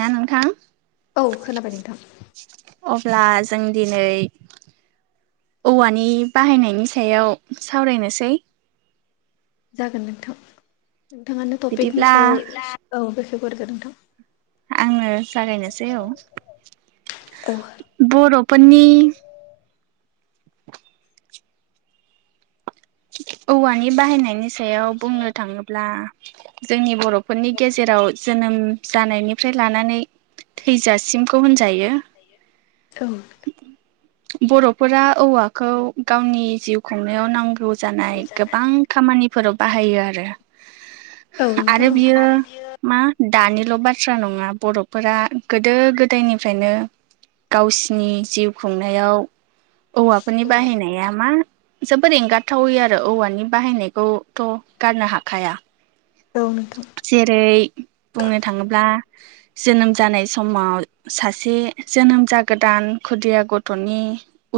ना नोंथां औ खोनाबाय नोंथां। अब्ला जों दिनै औवानि बाहायनायनि सायाव सावरायनोसै जागोन नोंथां। नोंथाङानो टपिकनि बिदिब्ला सायाव औ बेखेव गोरदो नोंथां। आङो जागायनोसै औ औ बर'फोरनि औवानि बाहायनायनि सायाव बुंनो थाङोब्ला जोंनि बर' फोरनि गेजेराव जोनोम जानायनिफ्राय लानानै थैजासिमखौ होनजायो औ बर' फोरा औवाखौ गावनि जिउ खुंनायाव नांगौ जानाय गोबां खामानिफोराव बाहायो आरो। औ नोंथां आरो औ बियो मा दानिल' बाथ्रा नङा बर' फोरा गोदो गोदायनिफ्रायनो गावसिनि जिउ खुंनायाव औवाफोरनि बाहायनाया मा जबोद एंगार हाथावै आरो औवानि बाहायनायखौथ' गारनो हाखाया। औ नोंथां। जेरै बुंनो थाङोब्ला जोनोम जानाय समाव सासे जोनोम जागोदान खुदिया गथ'नि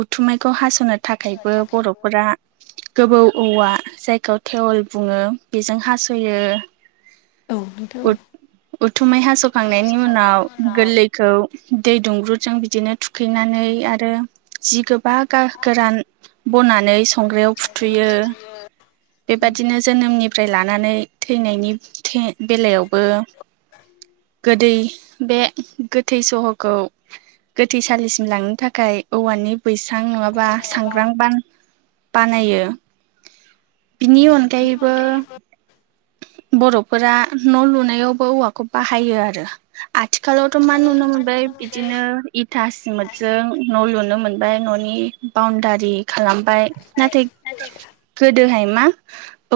उथुमायखौ हास'नो थाखायबो बर'फोरा गोबौ औवा जायखौ थेवल बुङो बेजों हास'यो औ नोंथां औ उथ-उथुमाय हास'खांनायनि उनाव गोरलैखौ दै दुंब्रुदजों बिदिनो थुखैनानै आरो जि गोबा गोरान बनानै संग्रायाव फुथुयो औ नोंथां बेबादिनो जोनोमनिफ्राय लानानै थैनायनि थैनाय बेलायावबो गोदै बे गोथै सहखौ गोथैसालिसिम लांनो थाखाय औवानि बैसां नङाबा सांग्रां बान बानायो। बिनि अनगायैबो बर'फोरा न' लुनायावबो औवाखौ बाहायो आरो। आथिखालावथ' मा नुनो मोनबाय बिदिनो इथा सिमतजों न' लुनो मोनबाय न'नि बाउणडारि खालामबाय नाथाय गोदोहाय मा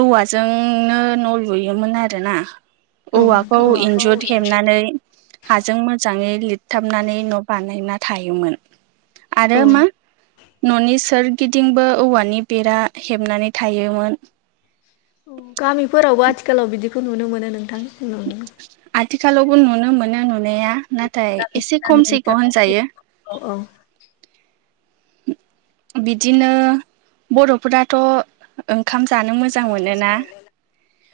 औवाजोंनो न' लुयोमोन आरोना। औ औवाखौ नोंथां इन्जुर हेबनानै हाजों मोजाङै लिरथाबनानै न' बानायना थायोमोन। आरो औ मा न'नि सोरगिदिंबो औवानि बेरा हेबनानै थायोमोन। गामिफोरावबो आथिखालाव बिदिखौ नुनो मोनो नोंथां। आथिखालावबो नुनो मोनो नुनाया नाथाय गामि एसे गामि खमसैखौ ओनसोलाव होनजायो। औ औ बिदिनो बर'फोराथ' ओंखाम जानो मोजां मोनोना?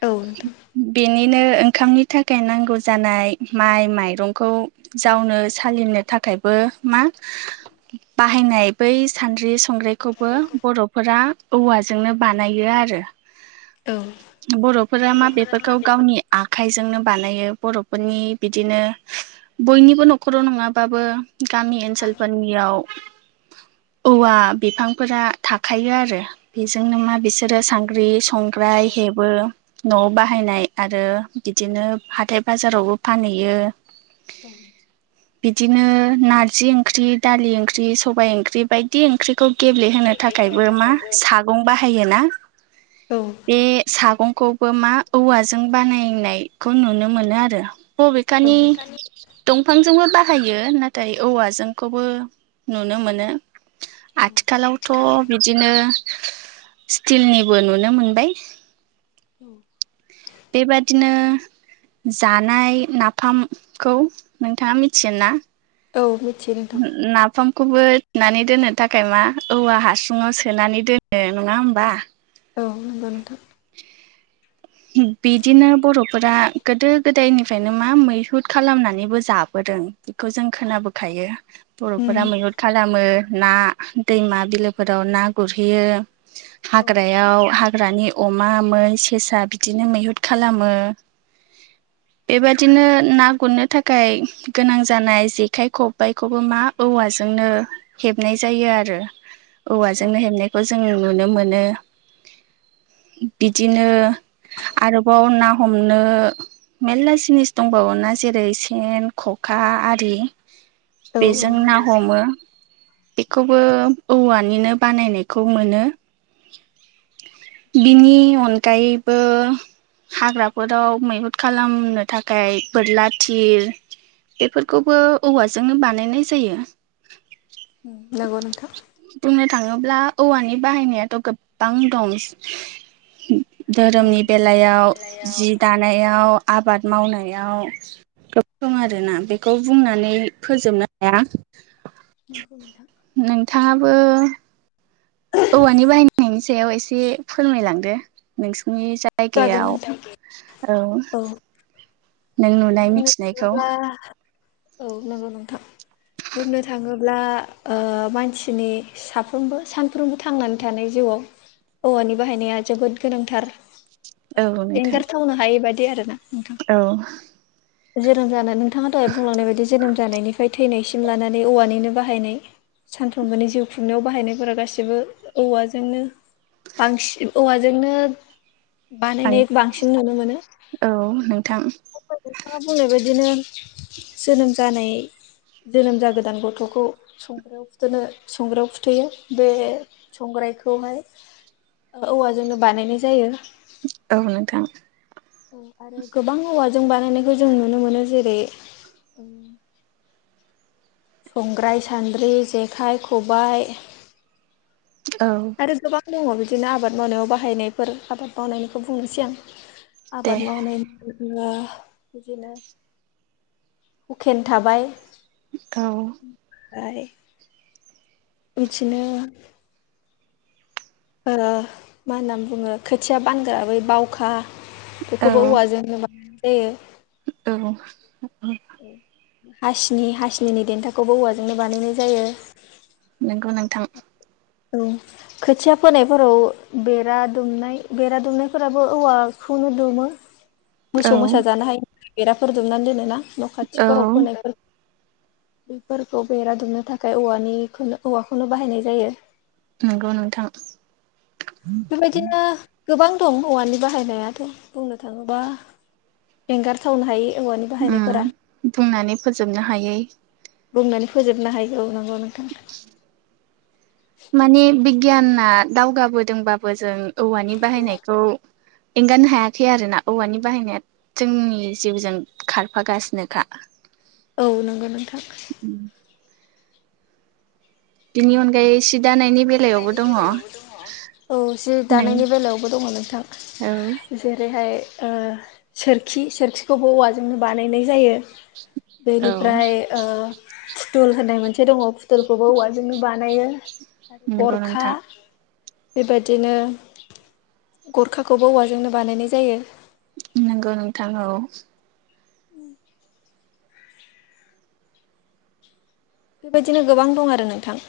औ नोंथां। बेनिनो ओंखामनि थाखाय नांगौ जानाय माइ माइरंखौ जावनो सालिनो थाखायबो मा बाहायनाय बै सान्द्रि संग्राय खौबो बर'फोरा औवाजोंनो बानायो आरो औ बर' फोरा मा बेफोरखौ गावनि आखाइजोंनो बानायो बर'फोरनि बिदिनो बयनिबो न'खराव नङाबाबो गामि ओनसोलफोरनियाव औवा बिफांफोरा थाखायो आरो। बेजोंनो मा बिसोरो सांग्रि संग्राय हेबो। न'आव बाहायनाय आरो बिदिनो हाथाय बाजारावबो फानहैयो। औ बिदिनो नारजि ओंख्रि, दालि ओंख्रि, सबाइ ओंख्रि, बायदि ओंख्रि खौ गेब्लेहोनो थाखायबो मा सागं बाहायोना औ बे सागं बो मा औवाजों बानायनायखौ नुनो मोनो आरो। औ बबेखानि दंफांजोंबो बाहायो नाथाय औवाजोंखौबो नुनो मोनो। आथिखालावथ' बिदि नो स्टिलनिबो नुनो मोनबाय। औव बेबादिनो जानाय नाफामखौ नोंथाङा मिथिगोन ना? औ मिथियो नोंथां ओम नाफ खामखौबोनानै दोननो थाखाय मा औवा हासुङाव सोनानै दोनो नङा होमबा? औ नंगौ नोंथां। बिदिनो बर'फोरा गोदो गोदायनिफ्रायनो मा मैहुर खालामनानैबो जाबोदों बेखौ जों खोनाबोखायो। बर'फोरा उम मैहुर खालामो ना दैमा बिलोफोराव ना गुरहैयो। औ हाग्रायाव हाग्रानि अमा मै सेसा बि थिनो मैहुर खालामो बेबादिनो ना गुरनो थाखाय गोनां जानाय जेखाइ खबाइखौबो मा औवाजोंनो हेबनाय जायो आरो। औ औवाजोंनो हेबनायखौ जों नुनो मोनो। बिदिनो आरोबाव ना हमनो मेला जिनिस दंबावोना जेरै सेन खखा आरि औ बेजों औ ना हमो। बेखौबो औवानिनो बानायनायखौ मोनो। बिनि अनगायैबो हाग्राफोराव मैहुद खालामनो थाखाय बोरला थिर बेफोरखौबो औवाजोंनो बानायनाय जायो। ओम नोंगौ नोंथां। बुंनो थांङोब्ला औवानि बाहायनायाथ' गोबां दं। औ धोरोमनि बेलायाव जि दानायाव आबाद मावनायाव गोबां दं आरो ना बेखौ बुंनानै फोजोबनो हाया। नोंगौ नोंथां। नोंथांङाबो औवानि बाहायनायनि सायाव एसे फोरमायलांदो नोंसिनि जा जागोन नोंथां जायगायाव। औ नों नुनाय बुंनो मिथिनायखौ थांङोब्ला औ नंगौव नोंथां। बुंनो थांङोब्ला ओ मानसिनि। साफ्रोमबो सानफ्रोमबो थांनानै थानाय जिउआव। औवानि बाहायनाया जोबोद गोनांथार औ एंगारथावनो हायै बादि आरो ना नोंथां। औव जोनोम जानाय नोंथांङा दहाय बुंलांनाय बायदि जोनोम जानायनिफ्राय थैनायसिम लानानै औवानिनो बाहायनाय। सानथौव मोनानि जिउ खुंनायाव बाहायनायफोरा गासिबो औवाजोंनो। बांसिन औवाजोंनो बानायनाय बांसिन नुनो मोनो। औ नोंथां। नोंथांङा बुंनाय बदिनो जोनोम जानाय। जोनोम जा गोदान गथ'खौ संग्रो संग्रायाव फुथुयो बे संग्रायखौहाय। औवाजोंनो बानाय नाय जायो। औ नोंथां। औ आरो गोबां औवाजों बानायनायखौ जों नुनो मोनो जेरै। संग्राय सान्द्रि जेखाइ खबाय। औ। आरो गोबां दङ बिदिनो आबाद मावनायाव बाहायनायफोर आबाद मावनायनिखौ बुंनोसै आं। दे आबाद मावनाय। [unintelligible] बिदिनो हुखेन थाबाय। औ। ओमफाय बिदिनो। मा होननानै बुङो खोथिया बानग्रा बै बावखा। औ बेखौबो औवाजोंनो बानायनाय जायो। औ हासिनि हासिनि देन्थाखौबो औवाजोंनो बानायनाय जायो। नोंगौ नोंथां। औ। खोथिया फोनायफोराव बेरा दुमनाय बेरा दुमनायफोराबो औवाजों दुमो। [inaudible] मोसौ मोसा जानो हायो बेराफोर दुमनानै दोनो ना न' औ खाथिफोराव फोनायफोर। बेफोरखौ बेरा दुमनो थाखाय औवानिखौ औवाखौनो बाहायनाय जायो। नंगौ नोंथां। बेबायदिनो। गोबां दं औवानि बाहायनायाथ' बुंनो थाङोबा एंगारथावनो हाय औवानि। बाहायनायफोरा ओम बुंनानै फोजोबनो हायै। बुंनानै फोजोबनो हायै औ नंगौ नोंथां। [inaudible] मानि बिगियाना दावगाबोदोंबाबो जों औवानि बाहायनायखौ- एंगारनो हायाखै आरो ना औवानि बाहायनाया। जोंनि जिउजों खारफागासिनोखा। औ नंगौ नोंथां। उम बिनि अनगायै सि दानायनि बे दानायनि बेलायावबो दङ औ जि नों दानायनि बेलायावबो दङ औ नोंथां। जेरैहाय सोरखि सोरखिखौबो औवाजोंनो बानायनाय जायो। औ बेनिफ्राय ओ। फुथुल होननाय मोनसे दङ फुथुलखौबो औवाजोंनो बानायो। नंगौ गरखा नोंथां बेबायदिनो औवाजोंनो बानायनाय जायो। नंगौ नोंथां औ बेबायदिनो गोबां दं आरो नोंथां।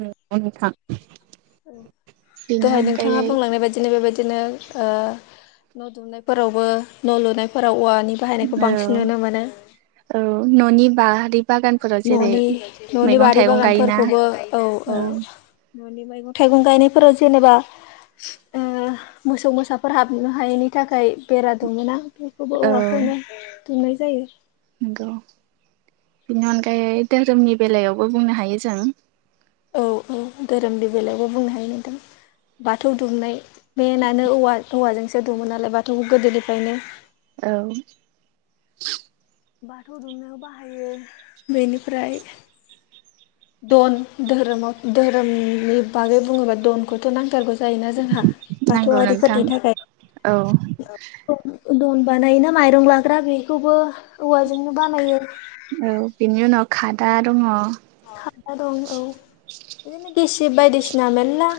ओम नंगौ नोंथां बेनि दहाय अनगायै बुंलांनाय बादिनो बे बायदिनो ओ न' दुमनायफोरावबो न' लुनायफोराव औवानि बाहायनायखौ औ बांसिन नुनो मोनो। औ न'नि बारि बागा न'नि न'नि बारि गायोना बागानफोरखौबो औ-औ औ न'नि मैगं थाइगं गायनायफोराव जेनेबा मोसौ मोसाफोर हाबनो हायैनि थाखाय बेरा दंङ ना? बेखौबो औ औवाखौनो दुमनाय जायो। नोंगौ। बेनि अनगायै धोरोमनि बेलायावबो बुंनो हायो जों। औ औ धोरोमनि बेलायावबो बुंनो हायो मेदाम। बाथौ दुमनाय मेनानो औवा औवाजोंसो दुमो नालाय बाथौखौ गोदोनिफ्रायनो। औ बाथौ दुमनायाव बाहायो बेनिफ्राय दन धोरोमाव धोरोमनि बागै बुङोबा दनखौथ' नांथारगौ जा जायोना जोंहा नांगौ नोंथां बाथौआरिफोरनि औ थाखाय धन बानायोना माइरं लाग्रा बेखौबो औवाजोंनो बानायो। औ बिनि उनाव खादा दङ'। खादा दं औ बिदिनो गिसिब बायदिसिना मेरला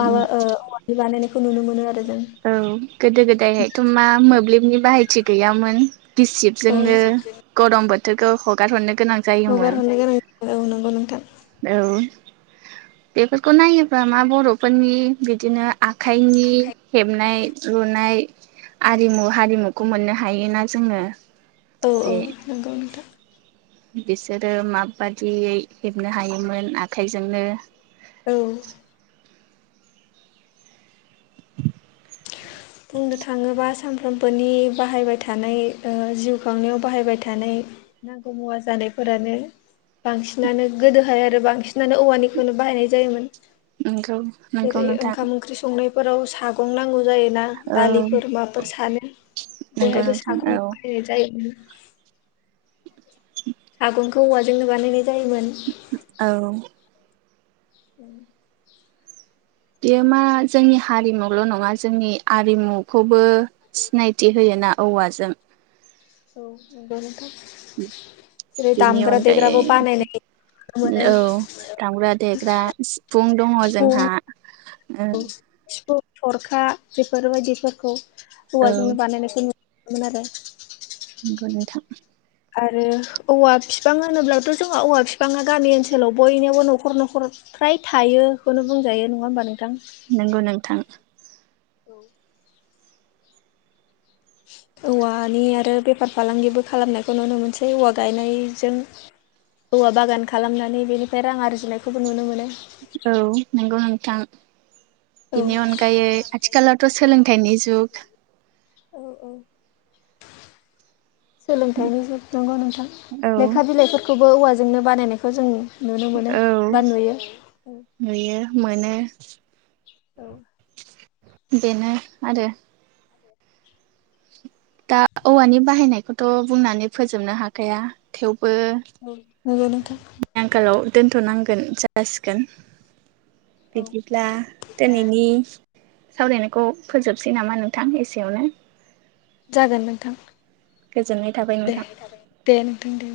माबा ओ औवा बानायनायखौ नुनो मोनो आरो जों। औ गोदो गोदायहायथ' मा मोब्लिबनि बाहायथि गैयामोन बिसिब औ जोंनो गरम बोथोरखौ हगार गोनां जायोमोन हगार हरनो गोनां औ नंगौ नोंथां। औ बेफोरखौ नायोबा मा बर'फोरनि बिदिनो आखाइनि हेबनाय रलुनाय आरिमु हारिमुखौ मोननो हायोना जोङो जे नोंगौ नोंथां। बिसोरो माबादियै हेबनो हायोमोन आखाइजोंनो औ। बुंनो थाङोबा सानफ्रोमबोनि बाहायबाय थानाय ओ जिउ खांनायाव बाहायबाय थानाय नांगौ मुवा जानायफोरानो बांसिनानो गोदोहाय आरो बांसिनानो औवानिखौनो बाहायनाय जायोमोन। नंगौ नंगौ जेरै नोंथां ओंखाम ओंख्रि संनायफोराव सागं नांगौ जायोना? औ दालिफोर माफोर सानो नंगौ बेहायबो नोंथां औ सागं बाहायनाय जायोमोन। [inaudible] सागुनखौ औवाजोंनो बानायनाय जायोमोन। औ। [unintelligible] बियो मा हारिमुल' नङा जोंनि आरिमुखौबो सिनायथि होयोना औवाजों। औ नंगौ नोथां। जेरै बेनि अनगायै दामग्रा-देग्राबो बानायायनाय मोनो औ दामग्रा देग्रा सिफुं दङ' जोंहा [unintelligible] औ थरखा बेफोरबायदिफोरखौ हौवाजोंनो बानायनायखौ नु मोनो आरो। नंगौ नोंथां। आरो औवा बिफां होनोब्लाथ' जोंहा औवा बिफाङा गामि ओनसोलाव बयनिावबो न'खर न'खर फ्राय थायोखौनो बुंजायो नङा होमबा नोंथां। नोंगौ नोंथां। औ। औवानि आरो बेफार फालांगिबो खालामनायखौ नुनो मोनसै औवा गायनायजों। औवा बागान खालामनानै बेनिफ्राय रां आरजिनायखौबो नुनो मोनो। औ नंगौ नोंथां। औ बेनि अनगायै आथिखालावथ' सोलोंथाइनि जुग। औ औ सोलोंथाइनि जुग नंगौ नोंथां। औ लेखा बिलाइफोरखौबो औवाजोंनो बानायनायखौ जों नुनो मोनो औ बा नुयो औ नुयो मोनो औ बेनो आरो। दा औवानि बाहायनायखौथ' फोजोबनो हाखाया थेवबो नंगौ नोंथां। बे आंखालाव दोनथ'नांगोन जासिगोन। औ बिदिब्ला दिनैनि सावरायनायखौ फोजोबसै नामा एसेयावनो। जागोन नोंथां गोजोननाय थाबाय दे नोंथां दे नोंथां दे।